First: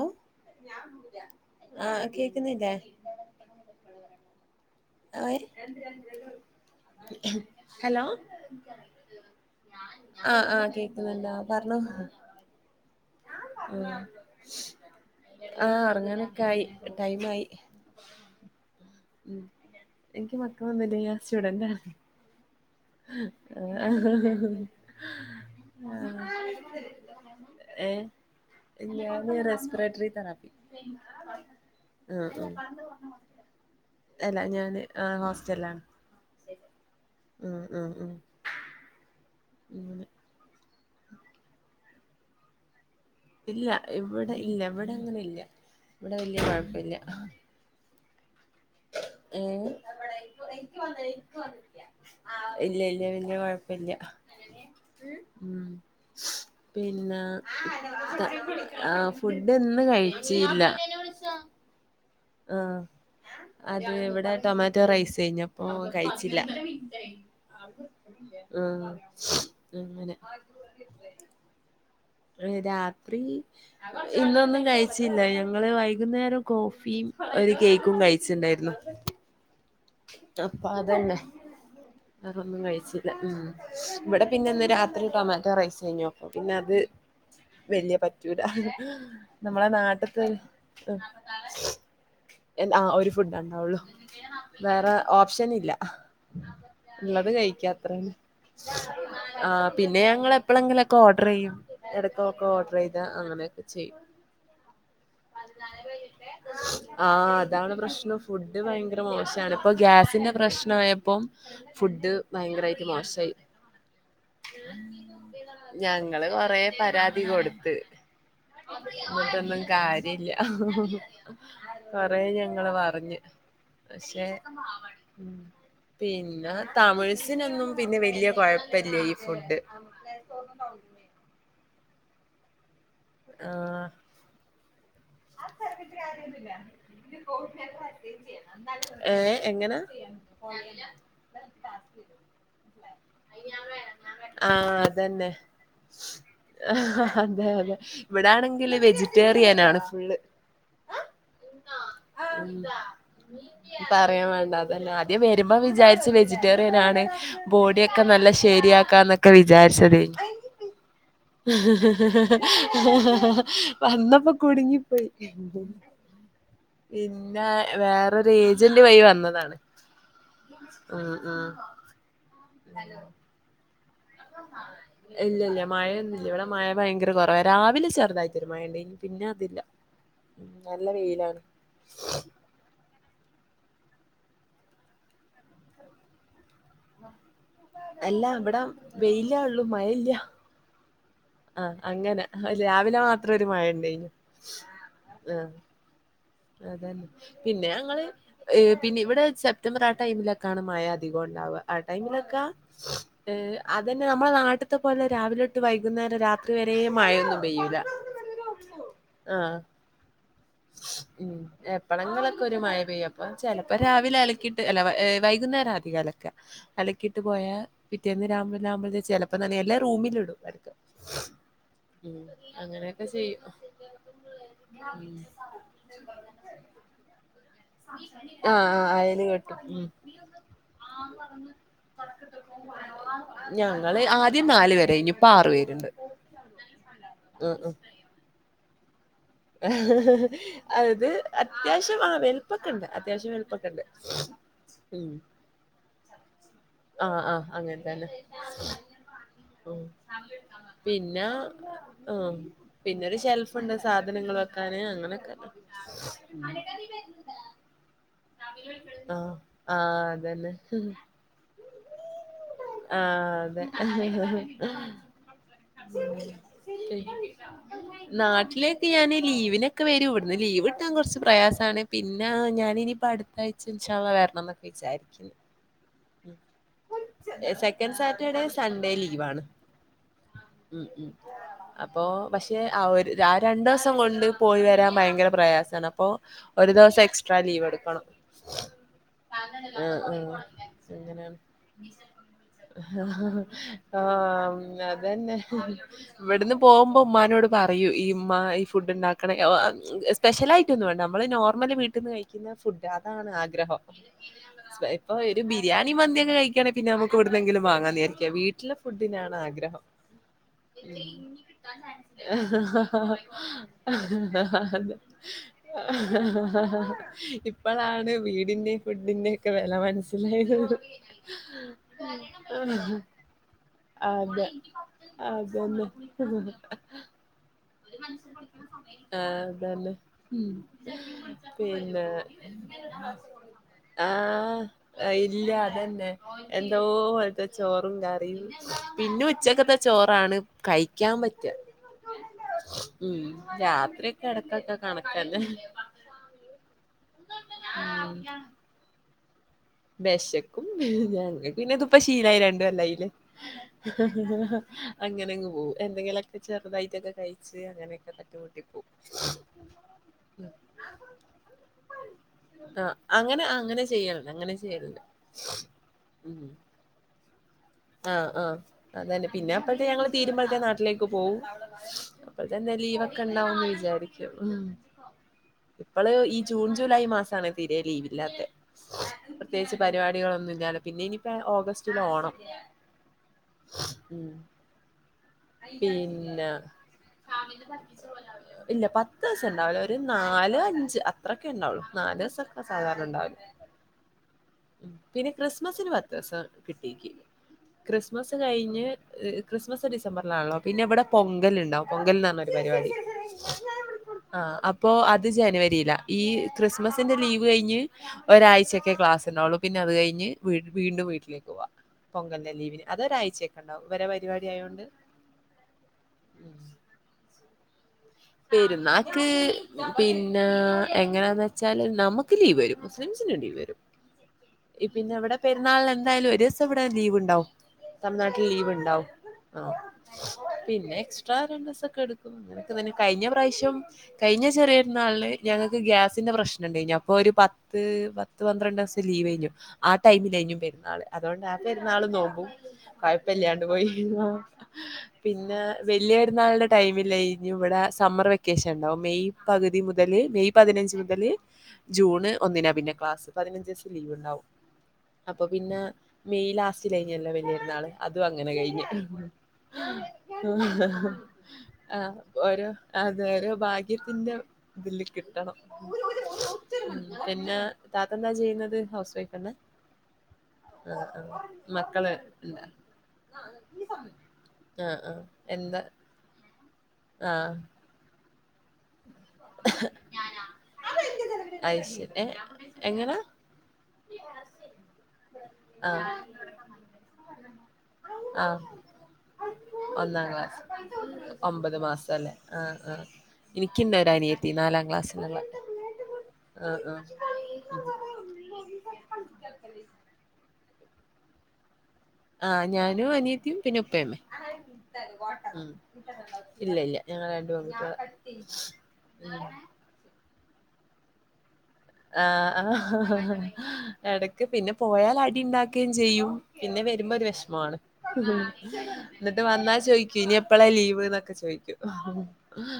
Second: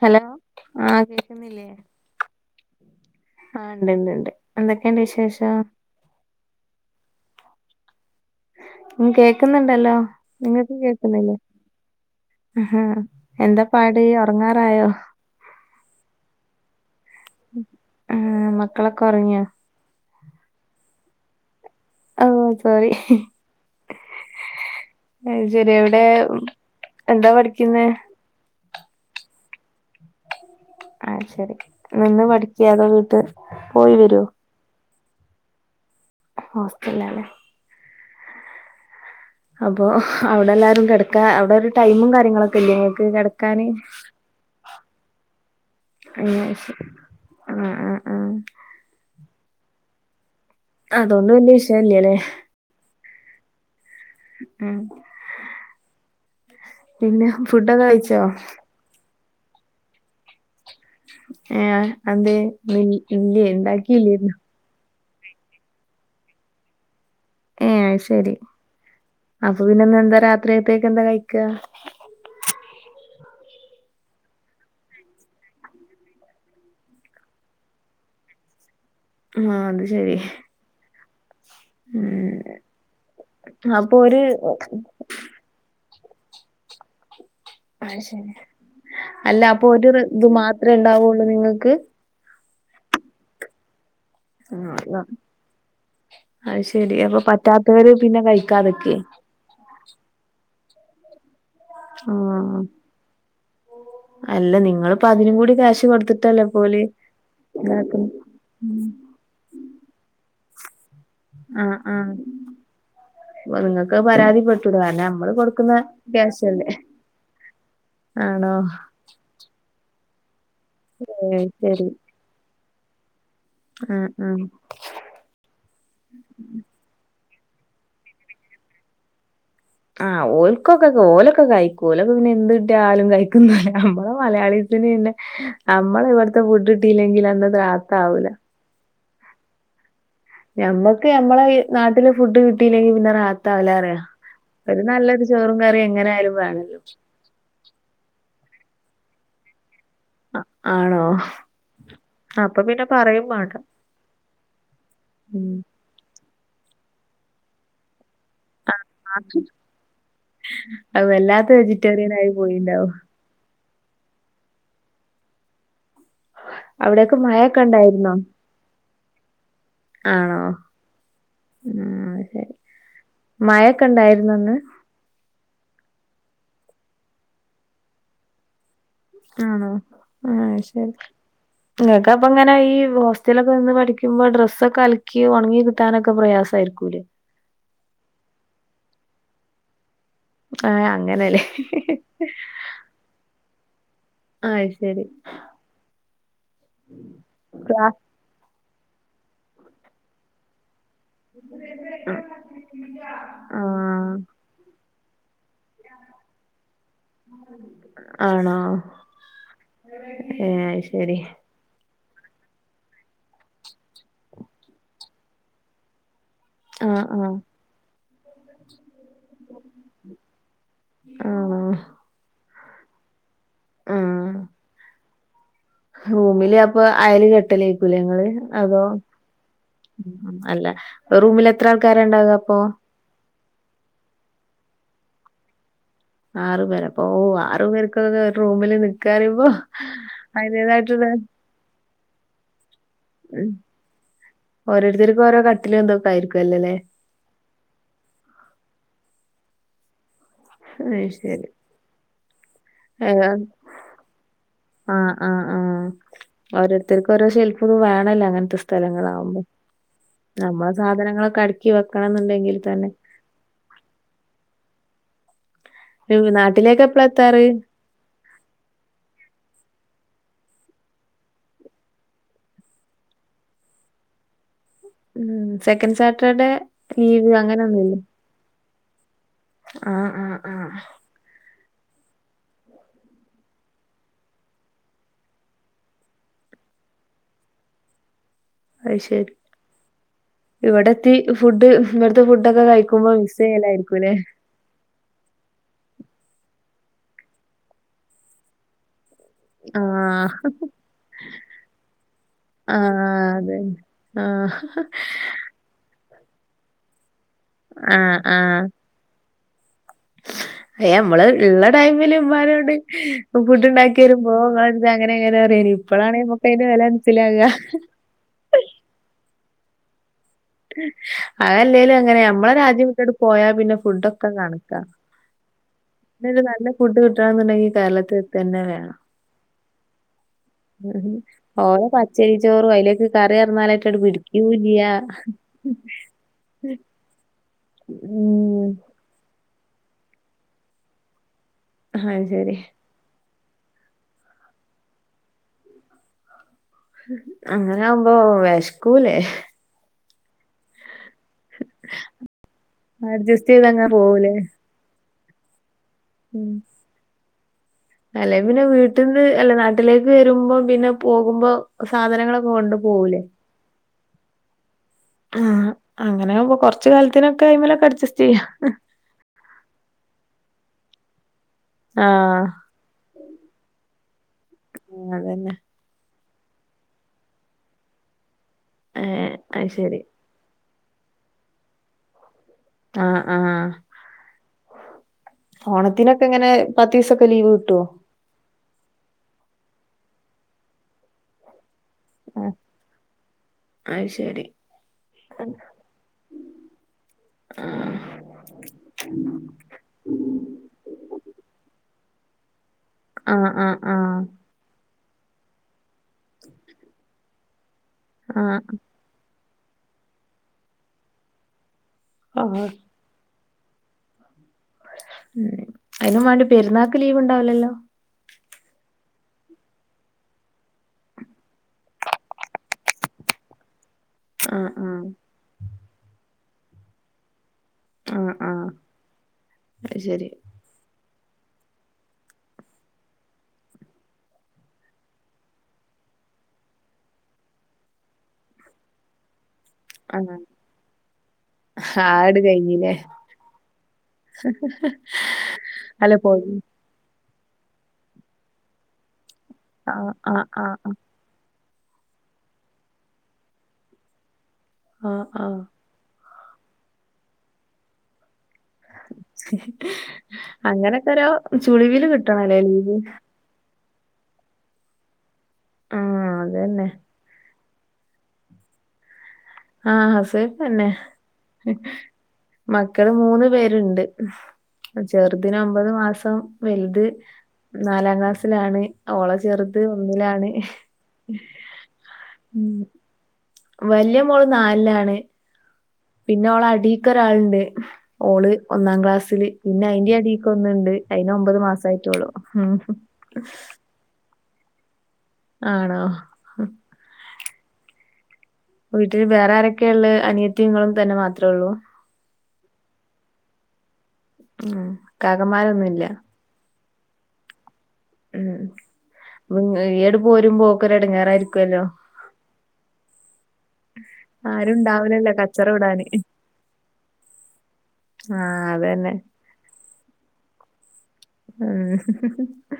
Hello ആഹ് കേൾക്കുന്നില്ലേ ആ കേക്കുന്നില്ലേ ആഹ് ഉണ്ട്ണ്ട് ണ്ട് എന്തൊക്കെണ്ട് [inaudible] ഹലോ കേക്കുന്നുണ്ടല്ലോ ആ ആ നിങ്ങൾക്ക് കേക്കുന്നുണ്ടോ കേക്കുന്നില്ലേ എന്താ പാട് ഉറങ്ങാറായോ ആഹ ഇറങ്ങാനൊക്കെ ആയി ടൈം ആയി ആഹ് മക്കളൊക്കെ ഉറങ്ങിയ എനിക്ക് മക്കൾ ഒന്നുല്ല ഞാൻ സ്റ്റുഡന്റ് ഓ സോറി അത് ശരിയവിടെ എന്താ പഠിക്കുന്നെ ലിയവ് റെസ്പ്രേട്ടറി തപ്പി ആഹ് ശെരി നിന്ന് പഠിക്കതോ വീട്ട് പോയി വരോ അല്ല ഞാന് ആഹ് ഹോസ്റ്റലണ് ഹോസ്റ്റലാണ് ആഹ് ആഹ് ആഹ് അപ്പൊ അവടെ എല്ലാരും കടക്കാ അവടെ ഒരു ടൈമും കാര്യങ്ങളൊക്കെ ഇല്ലേ ങ്ങക്ക് ക ഇല്ല ഇവിടെ ഇല്ല ഇവടെ ങ്ങനെ ഇല്ല ഇവടെ വല്യ അങ്ങനെ ശരി. കൊഴപ്പല്ല്യ. ആഹ് ഹാ ഹാ ഏഹ് അതൊന്നും വല്ല്യ വിഷയല്ലല്ലേ? ഇല്ല ഇല്ല വല്യ കൊഴപ്പല്ല്യ ഉം ഉം. പിന്നെ ഫുഡൊക്കെ കഴിച്ചോ? ആഹ് ഫുഡ് ന്ന് കഴിച്ചില്ല. ഏഹ് അ അതന്തേ ഇ ഇല്ലേ ഇണ്ടാക്കില്ലേനോ? റ്റൊമാറ്റോറൈസ് ഴിഞ്ഞോ? ഓഹ് കഴിച്ചില്ല ഏഹ് അത് ശരി. ആഹ് അപ്പൊ പിന്നെന്ന് അങ്ങനെ. എന്താ [unintelligible] എന്താ കഴിക്ക? ഏഹ് രാത്രി ഇന്നൊന്നും കഴിച്ചില്ല ഞങ്ങള് വൈകുന്നേരം കോഫിം ഒരു കേക്കും കഴിച്ചിണ്ടായിരുന്നു. ആഹ് തെ അപ്പ അതന്നെ ഉം അതൊന്നും കഴിച്ചില്ല ഉം അപ്പൊ ഒരു ഇവടെ പിന്നെ ന്ന് രാ ടൊമാറ്റോ റൈസനോ പ്പോ പിന്നെ അത്. അത് വല്യേ ശരി. പറ്റൂല അല്ല നമ്മളെ അപ്പൊ ഒരു നാട്ട്ത്തെ ഇത് മാത്രേ ഇണ്ടാവൊള്ളൂ നിങ്ങക്ക്? എന്ത്‌ ആഹ് ഒരു ഫുഡാണ്ടാവുള്ളു. ആഹ് വേറെ ഓപ്ഷന് ഇല്ല അത് ശരി. അപ്പൊ ള്ളത് കഴിക്ക്യാ പറ്റാത്തവര് അത്രെന്നെ. പിന്നെ കഴിക്കാതെക്കെ? ആ പിന്നെ ഞങ്ങൾ എപ്പളെങ്കിലൊക്കെ ഓഡ്രയ്യും എടക്കൊക്കെ ആഹ് ഓഡ്രെയ്താ അങ്ങനൊക്കെ ചെയ്യും. അല്ല നിങ്ങളിപ്പ അതിനും കൂടി ക്യാഷ് കൊടുത്തിട്ടല്ലേ ഇപ്പോല് ആഹ് അതാണ് ഇതാക്കുന്നെ. പ്രശ്നം ഫുഡ് ഭയങ്കര മോ ഇപ്പ ഗ്യാസിന്റെ പ്രശ്ന ആയപ്പോം ഫുഡ് ഭയങ്കരായിട്ട് മോശായി. പ്പ നിങ്ങക്ക് അഹ് പരാതിപ്പെട്ടൂടെ? കാരണം മ്മള് കൊടുക്കുന്ന ഞങ്ങള് കൊറേ ക്യാഷല്ലേ. ആണോ? ന്നട്ടൊന്നും കാര്യല്ല ഏയ് ശരി. കൊറെേ ഞങ്ങള് പറഞ്ഞ് ആ ആ. ഏഹ് പിന്ന താമിഴ്സിനൊന്നും പിന്നെ വല്ല്യ കൊഴപ്പല്ല്യ ഈ ഫുഡ്. ആഹ് ഓൽക്കൊക്കെ ഓലൊക്കെ കഴിക്കു ഓലൊക്കെ പിന്നെ എന്ത്‌ കിട്ടിയാലും കഴിക്കുന്നോല. ആഹ് നമ്മളെ മലയാളീസിന് പിന്നെ നമ്മളവ്ട്ത്തെ ഫുഡ് ട്ടീല്ലെങ്കിലന്ന് റാഹതാവൂല. ഏല്ലേ എങ്ങന? ഞമ്മക്ക് ഞമ്മളെ ഇ നാട്ടിലെ ഫുഡ് കിട്ടില്ലെങ്കി പിന്നെ റാഹത്താവൂല റ്യ. ആഹ് ഒരു നല്ലൊരു അതന്നെ ചോറും കറിം എങ്ങനെ ആയാലും വേണല്ലോ. അതെ അതെ ഇവടെ ആണെങ്കിൽ വെജിറ്റേറിയനാണ് ഫുള്ള്. ആണോ? അപ്പ പിന്നെ പറയും മാണ്ട. പറയും വേണ്ട അതന്നെ. ആദ്യം വരുമ്പോ വിചാരിച്ചു വെജിറ്റേറിയനാണ് ബോഡിയൊക്കെ നല്ല ഷേ ശരിയാക്കാ ന്നക്കെ വിചാരിച്ചതേനി. അത് വല്ലാത്ത ഹ് ഹ് ഹ് ഹ് വെജിറ്റേറിയൻ ഹ് ആയി ഹാ പോയിണ്ടാവും. ഹാ ഹാ ഹാ ഹാ വന്നപ്പോ കുടുങ്ങിപ്പോയി അവിടെയൊക്കെ പിന്നെ മഴയൊക്കെ ഉണ്ടായിരുന്നോ? വേറൊരു ഏരി ജല്ലിവയി വന്നതാണ് ആണോ? ആഹ് ആഹ്. മഴക്കണ്ടായിരുന്നോ ന്ന്? ഇല്ലല്ല്യാ മഴയൊന്നുല്ല്യ ഇവിടെ മഴ ഭയങ്കര കൊറവ രാവിലെ ചെറുതായിറ്റൊരു മഴണ്ടേനി. പിന്നെ അതില്ല ആണോ ആ ഉം നല്ല ശരി വെയിലാണ് ങ്ങക്ക് അപ്പ ങ്ങനെ ഈ വോ റ്റ്ലൊക്കെ നിന്ന് പഠിക്ക്മ്പോ ഡ്രസ്സൊക്കെ അലക്കി ഒൺങ്ങി കിട്ടാനൊക്കെ പ്രയാസ ആയിരിക്കൂലേ? അല്ല ഇവിട വെയിലാള്ളു മഴല്ല്യ. ആഹ് ഏ അങ്ങനെല്ലേ? ആ അങ്ങനെ രാവിലെ മാത്രരു മഴ ണ്ടേനി അയ് ശരി ആഹ്. അതന്നെ പിന്നെ ക്ലാ ഞങ്ങള് ഹ് പിന്നെ ഇവിടെ സെപ്റ്റംബർ ആ ടൈമില. ക്കാണ് മയ അധികോണ്ടാവ, ആ ടൈമിലൊക്കെ ഏഹ് അതന്നെ ആഹ് നമ്മളെ നാട്ട്ത്തെ പോലെ രാവിലൊട്ട് വൈകുന്നേരം രാത് ഇത് വരെ മഴൊന്നും പെയ്യൂല ആണോ ആഹ് ഏഹ് അഹ് ശെരി എപ്പളങ്ങലൊക്കെ ഒരു മഴ പെയ്യുപ്പം ചെലപ്പം രാവിലെ അലക്കിയിട്ട് അല്ല വൈകുന്നേരം അധികലക്ക ആഹ് അലക്കിട്ട് ആഹ് പോയാ പിറ്റേന്ന് രാമ് ലാമ്പല് ചെലപ്പം നനയല്ലേ റൂമിലിടും എടക്ക് ആണോ ഉം അങ്ങനെയൊക്കെ ചെയ്യും ആഹ് പിന്നെ റൂമില് അപ്പൊ അയല് കെട്ടലേക്കുലെ ങ്ങള് ആഹ് അതോ? ആഹ് അയല് കെട്ടും ഉം ഉം അല്ല ഒറൂമിൽ എത്ര ആൾക്കാരണ്ടാക അപ്പൊ? ഞങ്ങള് ആദ്യം നാല് പേരായ്ഞ്ഞു ഇപ്പൊ ആറു പേരുണ്ട്. ആറ് പേരപ്പോ ഓ ഉം ആറു പേർകൊക്കെ ഒരു റൂമില് നിക്കാറിം ഹ് ഹ് ഹ് അത് അത്യാവശ്യം ആ വെലുപ്പക്കണ്ട് അത്യാവശ്യം വെലുപ്പക്കണ്ട് ഓരോരുത്തര്ക്കും ഓരോ കട്ടിലും തൊക്കെ ആയിരിക്കൊല്ലലെ ആഹ് ആഹ് അങ്ങൻ തന്നെ അയ് പിന്ന ശരി ആഹ് പിന്നെരു ഏഹ് ഷെൽഫ്ണ്ട് സാ ധനങ്ങള് വെക്കാന് ആഹ് അങ്ങനൊക്കെ ആഹ് ആഹ് ഓരോരുത്തർക്ക് ഓരോ ഷെൽഫ് വേണല്ലോ അങ്ങനത്തെ ആഹ് സ്ഥലങ്ങളാവുമ്പോ ആഹ് അതന്നെ നമ്മളെ സാധനങ്ങളൊക്കെ അടുക്കി വെക്കണം എന്നുണ്ടെങ്കിൽ തന്നെ ആഹ് അതെ [unintelligible] നാട്ടിലേക്ക് എപ്പള എത്താറ് നാട്ടിലേക്ക് ഞാന് ലീവിനൊക്കെ വരും ഇവിടന്ന് ലീവ് കിട്ടാൻ കൊറച്ച് പ്രയാസണ് പിന്നെ ഞാനിനിപ്പം അടുത്ത ആഴ്ച ഇൻശാ അല്ലാഹ് വരണം എന്നൊക്കെ വിചാരിക്കുന്നു ഉം സെക്കൻഡ് സാറ്റർഡേ ലീവ് ഉം സെക്കൻഡ് അങ്ങനൊന്നുല്ലേ സാറ്റർഡേ സൺഡേ ലീവാണ് ആഹ് ആഹ് ആഹ് ഉം ഉം അപ്പോ പക്ഷെ ആ ഒരു ആ രണ്ടു ദിവസം കൊണ്ട് പോയി വരാൻ ഭയങ്കര പ്രയാസണ് അപ്പോ ഒരു ദിവസം എക്സ്ട്രാ ലീവ് എടുക്കണം അത് ശരി ആഹ് ആഹ് ഇവിടെത്തി അങ്ങനാണ് ഫുഡ് ഇവിടുത്തെ ഫുഡൊക്കെ കഴിക്കുമ്പോ മിസ് ചെയ്യലായിരിക്കുംല്ലേ ആഹ് മ് അതന്നെ ഇവടുന്ന് പോവുമ്പം ഉമ്മാനോട് പറയും ഈ ഉമ്മാ ഈ ഫുഡ് ഉണ്ടാ ക്കണം ആഹ് സ്പെഷ്യലായിട്ടൊന്നും വേണ്ട നമ്മള് നോർമല് വീട്ടിൽ നിന്ന് കഴിക്കുന്ന ഫുഡ് ആഹ് അതാണ് ആഗ്രഹം അതന്നെ ആഹ് സ്പെ- ഇപ്പൊ ഒരു ബിരിയാണി മന്തി ഒക്കെ കഴിക്കാണെങ്കി പിന്നേ നമ്മക്ക് ഇവിടെന്നെങ്കിലും ആഹ് വാങ്ങാന്നിരിക്കാം ആഹ് വീട്ടിലെ ഫുഡിനാണ് ആഗ്രഹം അയ്യ നമ്മള് ഇള്ള ടൈമില് ഇമ്മാനോട് ഫുഡ് ഉണ്ടാക്കി വരുമ്പോ ഇങ്ങളെടുത്ത് അങ്ങനെ ഇങ്ങനെ പറയേനി ഇപ്പളാണ് നമ്മക്ക് അതിന്റെ വില മനസ്സിലാക ഇപ്പളാണ് വീടിന്റെ ഫുഡിന്റെ ഒക്കെ വെല മനസ് സ്സിലായത് അതല്ലേലും അങ്ങനെ നമ്മളെ രാജ്യം വിട്ടിട്ട് പോയാ പിന്നെ ഫുഡൊക്കെ അതെ അതന്നെ പിന്നെരു നല്ല ഫുഡ് കിട്ടണോന്നുണ്ടെങ്കി ക ആഹ് അതന്നെ ഉം ഉം. ഓരോ പിന്നെ പച്ചരി ചോറും അയിലേക്ക് കറി പറഞ്ഞാലായിട്ടങ്ങട് ആഹ് പിടിക്കൂല്യ. ഇല്ല അതന്നെ എന്തോ പോൽത്തെ ചോറും കറിയും ഉം പിന്നെ ഉച്ചക്കത്തെ ചോറാണ് കഴിക്കാൻ പറ്റ അഹ് ശരി ഉം രാത്രി ഒക്കെ എടക്കൊക്കെ കണക്കന്നെ അങ്ങനവുമ്പോ വെശക്കൂലേ വെശക്കും [unintelligible] ഞങ്ങൾക്ക്ന്നെ ഇതിപ്പ ശീലയി രണ്ട് കൊല്ലായില്ലേ അഡ്ജസ്റ്റ് ചെയ്തങ്ങനെ പോവൂലേ? അങ്ങനെങ്ങ് പോകും എന്തെങ്കിലൊക്കെ ഉം ചെറുതായിട്ടൊക്കെ കഴിച്ച് അങ്ങനൊക്കെ അല്ലെ പിന്നെ വീട്ടിൽന്ന് അല്ലെ നാട്ടിലേക്ക് വരുമ്പോ പിന്നെ പോകുമ്പോ സാധനങ്ങളൊക്കെ കൊണ്ടു ആഹ് അങ്ങനെ അങ്ങനെ ചെയ്യ അങ്ങനെ ചെയ്യലുണ്ട് ആഹ് അങ്ങനെ ഉം ആവുമ്പൊ കൊറച്ച് കാലത്തിനൊക്കെ അയ്മ്മലൊക്കെ ആഹ് ആഹ് അതന്നെ പിന്നെ അപ്പഴത്തെ ഞങ്ങള് തീരുമ്പഴത്തെ നാട്ടിലേക്ക് പോവും ആഹ് അപ്പൊ തന്നെ ലീവൊക്കെ ഉണ്ടാവുന്ന് വിചാരിക്കും അതന്നെ ഇപ്പള് ഈ ജൂൺ ജൂലൈ മാസണ് തിരെ ലീവില്ലാത്തെ ഏഹ് അത് പ്രത്യേകിച്ച് ശരി. പരിപാടികളൊന്നുല്ലാലോ പിന്നെ ഇനിയിപ്പോ ഓഗസ്റ്റില ഓണം ആഹ് ആഹ് ഉമ് ഓണത്തിനൊക്കെ എങ്ങനെ പത്തീസൊക്കെ ലീവ് കിട്ടോ ഇല്ല പത്ത്സം ഉണ്ടാവുല ഒരു നാല് അഞ്ച് അ ത്രൊക്കെ ഉണ്ടാവുള്ളു നാല് ദിവസൊക്കെ സാധാരണ ഉണ്ടാവല് അഹ് ശരി ഉമ് പിന്നെ ക്രിസ്മസിന് പത്ത് ദിവസം കിട്ടിക്ക് ആഹ് ക്രിസ്മസ് കഴിഞ്ഞ് ക്രിസ്മസ് ഡിസംബറിലാണല്ലോ പിന്നെ ഇവിടെ പൊങ്കലുണ്ടാവും പൊങ്കൽ ന്ന് പറഞ്ഞൊരു പരിപാടി ആഹ് ആഹ് ആഹ് പ്പോ അത് ജനുവരീല ഈ ക്രിസ്മസിന്റെ ലീവഴിഞ്ഞ് ആഹ് ഒരാഴ്ചക്കെ ക്ലാസ് ഇണ്ടാവുള്ളു പിന്നെ അത് കഴിഞ് വീട് വീണ്ടും വീട്ടിലേക്കവാം പൊങ്കല്ലെ ആഹ് ലീവിന് അതൊരാഴ്ചക്കെ ഇണ്ടാവും ഇവരെ പരിവാടി ആയോണ്ട് മ് ക്ക് ലീവ് ഇണ്ടാവുലല്ലോ പെരുന്നാക്ക് പിന്നെ എങ്ങനാന്ന് വെച്ചാല് നമക്ക് ലീവരും റൈഞ്ചിനേണ്ടി വരും ആഹ് ആഹ് പിന്നെ ഇവ്ടെ പെരുന്നാള്ൻ എന്തായാലും ഒരുസം ഇവടെ ലീവ് ഇണ്ടാവും ആഹ് തമ്നാട്ടിൽ ആഹ് ലീവ് ഇണ്ടാവും ആഹ് അത് ശരി പിന്നെ എക്സ്ട്രാ രണ്ടിസൊക്കെ എട്ക്കും അങ്ങനക്കെ തന്നെ കഴിഞ്ഞ പ്രാവ്ശ്യം കഴിഞ്ഞ ചെറിയ പെര്ന്നാള്ൻ ഞങ്ങൾക്ക് ഗ്യാസിന്റെ പ്രശ്ന ഇണ്ടെനീ അപ്പോ ഒരു പത്ത ത് പത്ത് പന്ത്രണ്ടിസം ലീവഴിഞ്ഞു ആഹ് ടൈമിലേയിനു പെരുന്നാള് അതോണ്ട് ആ പെരുന്നാള് ആട് നോമ്പും കഴിഞ്ഞില്ലേ കൊഴപ്പല്ലാണ്ട് പോയി പിന്നെ അല്ല വല്ല്യ പോയി പെര്ന്നാള്ണ്ടെ ടൈമില്ലയ് ഇവ്ടെ സമ്മർ വെക്കേഷൻണ്ടാവും മെയ് പകുതി ആഹ് മുതല് ആഹ് മെയ് ആഹ് പതിനഞ്ച് മുതല് ജൂണ് ഒന്നിനാ പിന്നെ ക്ലാസ് പതിനഞ്ചിസം ലീവ് ണ്ടാവും ആഹ് അപ്പൊ ആഹ് പിന്നെ മെയ് ലാസ്റ്റിലേനല്ലോ വലിയ പെര്ന്നാള് അതും അങ്ങനെ കഴിഞ്ഞ് അങ്ങനൊക്കെ ഓരോ ചുളിവില് ആഹ് കിട്ടണല്ലേ ഒരോ ലീവ് തരു ഭാഗ്യത്തിന്റെ തില് കിട്ടണം ആഹ് അതന്നെ പിന്നെ താത്ത ന്താ ചെയന്നത് ഹൗസ് വൈഫ്ന്നെ ആഹ് ഹൗസ് വയ്ഫന്നെ മക്കള് ഇണ്ട മക്കള് മൂന്ന് പേര്ണ്ട് ആ ആ ചെർതിന് എന്താ ഒമ്പത് മാസം വലുത് ആ നാലാം ക്ലാസ്സിലാണ് ഓളെ ചെർത് ഒന്നിലാണ് അയ്ശരി ഏ ഉമ് എങ്ങനെ വല്യ മോള് നാൽലാണ് ആ പിന്നെ ഓളെ അടിക്കൊരാൾണ്ട് ആ ഓള് ഒന്നാം ക്ലാസ്സില് പിന്നെ അയിന്റെ ഒന്നാം ക്ലാസ് അടിക്കൊന്ന്ണ്ട് അയിന് ഒമ്പത് മാസം ആയിട്ടൊളൂ ഉമ് ഇനിക്ക് ണ്ടൊരു അനിയത്തി നാലാം ക്ലാസ്സ് ല്ള്ള ആണോ ആണോ വീട്ടിൽ വേറെ ആരൊക്കെള്ളെ അനിയത്തിങ്ങളും തന്നെ മാത്ര ഒള്ളൂ ഞാനും അനിയത്തി പിന്നേ ഉപ്പയെന്നു ഉം. കാക്കമാരൊന്നുമില്ല [unintelligible] ഉമ് വ്ങ്ങ ഈയണ്ട് പോരുമ്പം ഓക്കൊരു എടങ്ങാറായിരിക്കുല്ലോ ആഹ് ആഹ് എടക്ക് പിന്നെ ആരും പോയാൽ ഉണ്ടാവില്ലല്ലോ അടി കച്ചറ ണ്ടാക്കെയും വിടാന് ചെയ്യും പിന്നെ വരുമ്പോ ഒരു വെഷമുവാണ് ആ അതന്നെ ന്നിട്ട് വന്നാ ചോയിക്കും ഇനി എപ്പളാ ലീവ് ന്നക്കെ ചോയിക്കും ഉം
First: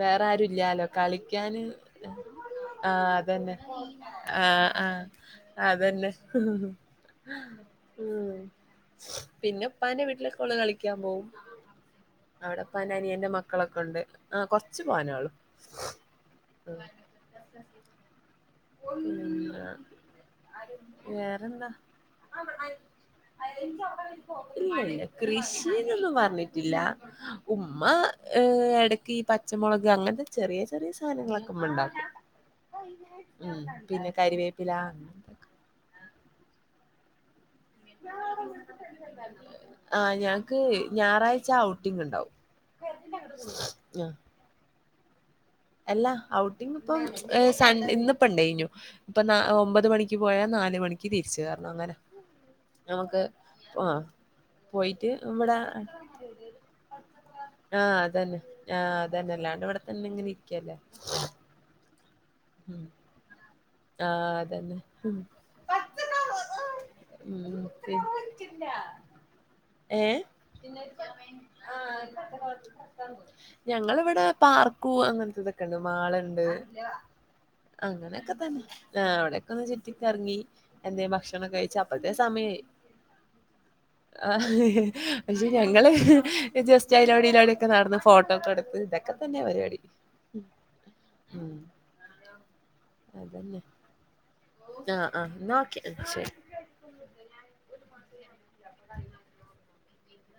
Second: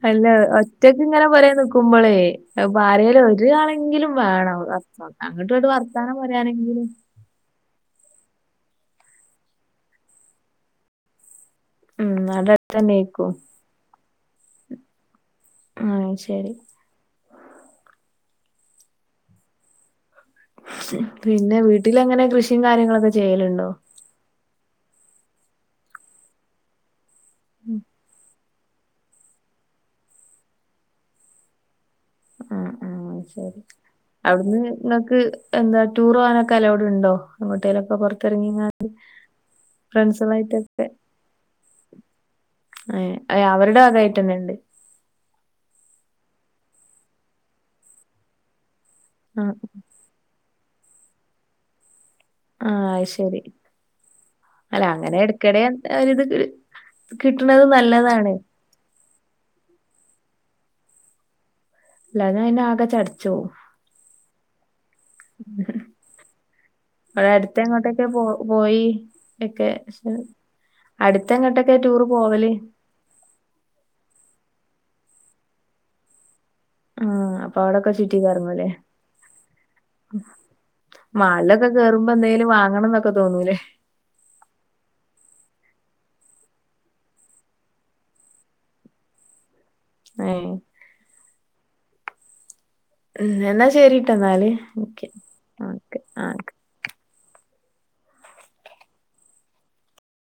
വേറെ അല്ല ആരുല്ലാലോ ഒറ്റക്ക് ഇങ്ങനെ പുരേ കളിക്കാന് നിക്കുമ്പോഴേ അപ്പൊ ആഹ് ആരേലും അതന്നെ ഒരാളെങ്കിലും ആ വേണം ആഹ് വർത്താനം അങ്ങോട്ടും ഇങ്ങോട്ട് അതന്നെ വർത്താനം ഉം പറയാനെങ്കിലും പിന്നെ ഉപ്പാന്റെ വീട്ടിലൊക്കെ ഓള് കളിക്കാൻ പോവും ഉം അവിടെ അവ്ടെ തന്നെ ഉപ്പാന്റെ ആയിരിക്കും അനിയന്റെ മക്കളൊക്കെണ്ട് ആ കൊർച്ചു പോവാനെള്ളൂ ആഹ് ശെരി [unintelligible] ഉം [unintelligible] പിന്നെ വീട്ടിലങ്ങനെ കൃഷിയും കാര്യങ്ങളൊക്കെ ചെയ്യലുണ്ടോ ഇല്ലില്ല കൃഷിന്നൊന്നും പറഞ്ഞിട്ടില്ല ഉം, ഉമ്മ ഏഹ് എടക്ക് പച്ച മൊളക് അങ്ങനത്തെ ചെറിയ ചെറിയ സാനങ്ങളൊക്കെമ്മണ്ടാക്കും ആഹ് ആഹ് ശെരി അവിട്ന്ന് കരിവേപ്പില ങ്ങക്ക് അങ്ങനത്തൊക്കെ എന്താ ടൂറോവനൊക്കെ അലൗവ്ട് ഉണ്ടോ എങ്ങോട്ടെലൊക്കെ പൊറത്തിറങ്ങിയാണ്ട് ഫ്രണ്ട്സ്കളായിട്ടൊക്കെ ഞായറാഴ്ച്ച ഔട്ടിംഗ് ഇണ്ടാവും ഏഹ് അഹ് അവരുടെ വകായ്ട്ടെന്നെ ഇണ്ട്. അല്ല ഔട്ടിങ്ങ് ഇപ്പം ഏഹ് സൺഡേ ഇന്ന്പ്പണ്ടേന്യു ഇപ്പൊ നാ ആ ഒമ്പത് മണിക്ക്. ക്ക് പോയാൽ നാല് മണിക്ക് തിരിച്ച് കേറണം അങ്ങനെ ആ, നമുക്ക് ശരി ആഹ് അല്ല പൊയ്ട്ട് അങ്ങനെ ഇവിടെ ഇടയ്ക്കിടെ ഒരു ഇത് കിട്ടുന്നത് ആ നല്ലതാണ് അതന്നെ. ആഹ് അതന്നെ അല്ലാണ്ട് ഇവ്ടെ തന്നെ ഇങ്ങനെ ഇരിക്കല്ലേ. അല്ലാഞ്ഞ പിന്നെ ഉം ആകെ ചടച്ചോവും. ആഹ് അതന്നെ. ഉം ഇവിടെ അടുത്ത് ഓക്കെ എങ്ങോട്ടൊക്കെ പോ പോയി ഒക്കെ ഏഹ് അടുത്ത് എങ്ങോട്ടൊക്കെ ടൂർ പോവല് ഞങ്ങളിവിടെ പാർക്കും അങ്ങൻത്തതൊക്കെണ്ട് മാള്ണ്ട് ആ അപ്പൊ അവിടൊക്കെ ചുറ്റി അങ്ങനൊക്കെ തന്നെ. കറങ്ങൂലേ ആ അവിടെക്കൊന്ന് ചുറ്റിക്കർങ്ങി എന്തേ ഭക്ഷണം മാളിലൊക്കെ കഴിച്ച് കേറുമ്പോ അപ്പത്തെ എന്തെങ്കിലും സമയായി വാങ്ങണം എന്നൊക്കെ തോന്നൂലേ ആ പക്ഷേ ഞങ്ങള് ജസ്റ്റ് അയ്ലോടി ഇയ്ലോടിയൊക്കെ നടന്ന് ഫോട്ടോക്കെട്ത്ത് ഇതൊക് ക്കെ തന്നെ പരിവാടി. ഏഹ് ഉം ഉം അതന്നെ എന്നാ ശരിട്ടന്നാല് ഒക്കെ ആഹ് ആഹ് എന്നാ ഓക്കെ ഓക്കേ ശരി ആ ഓക്കെ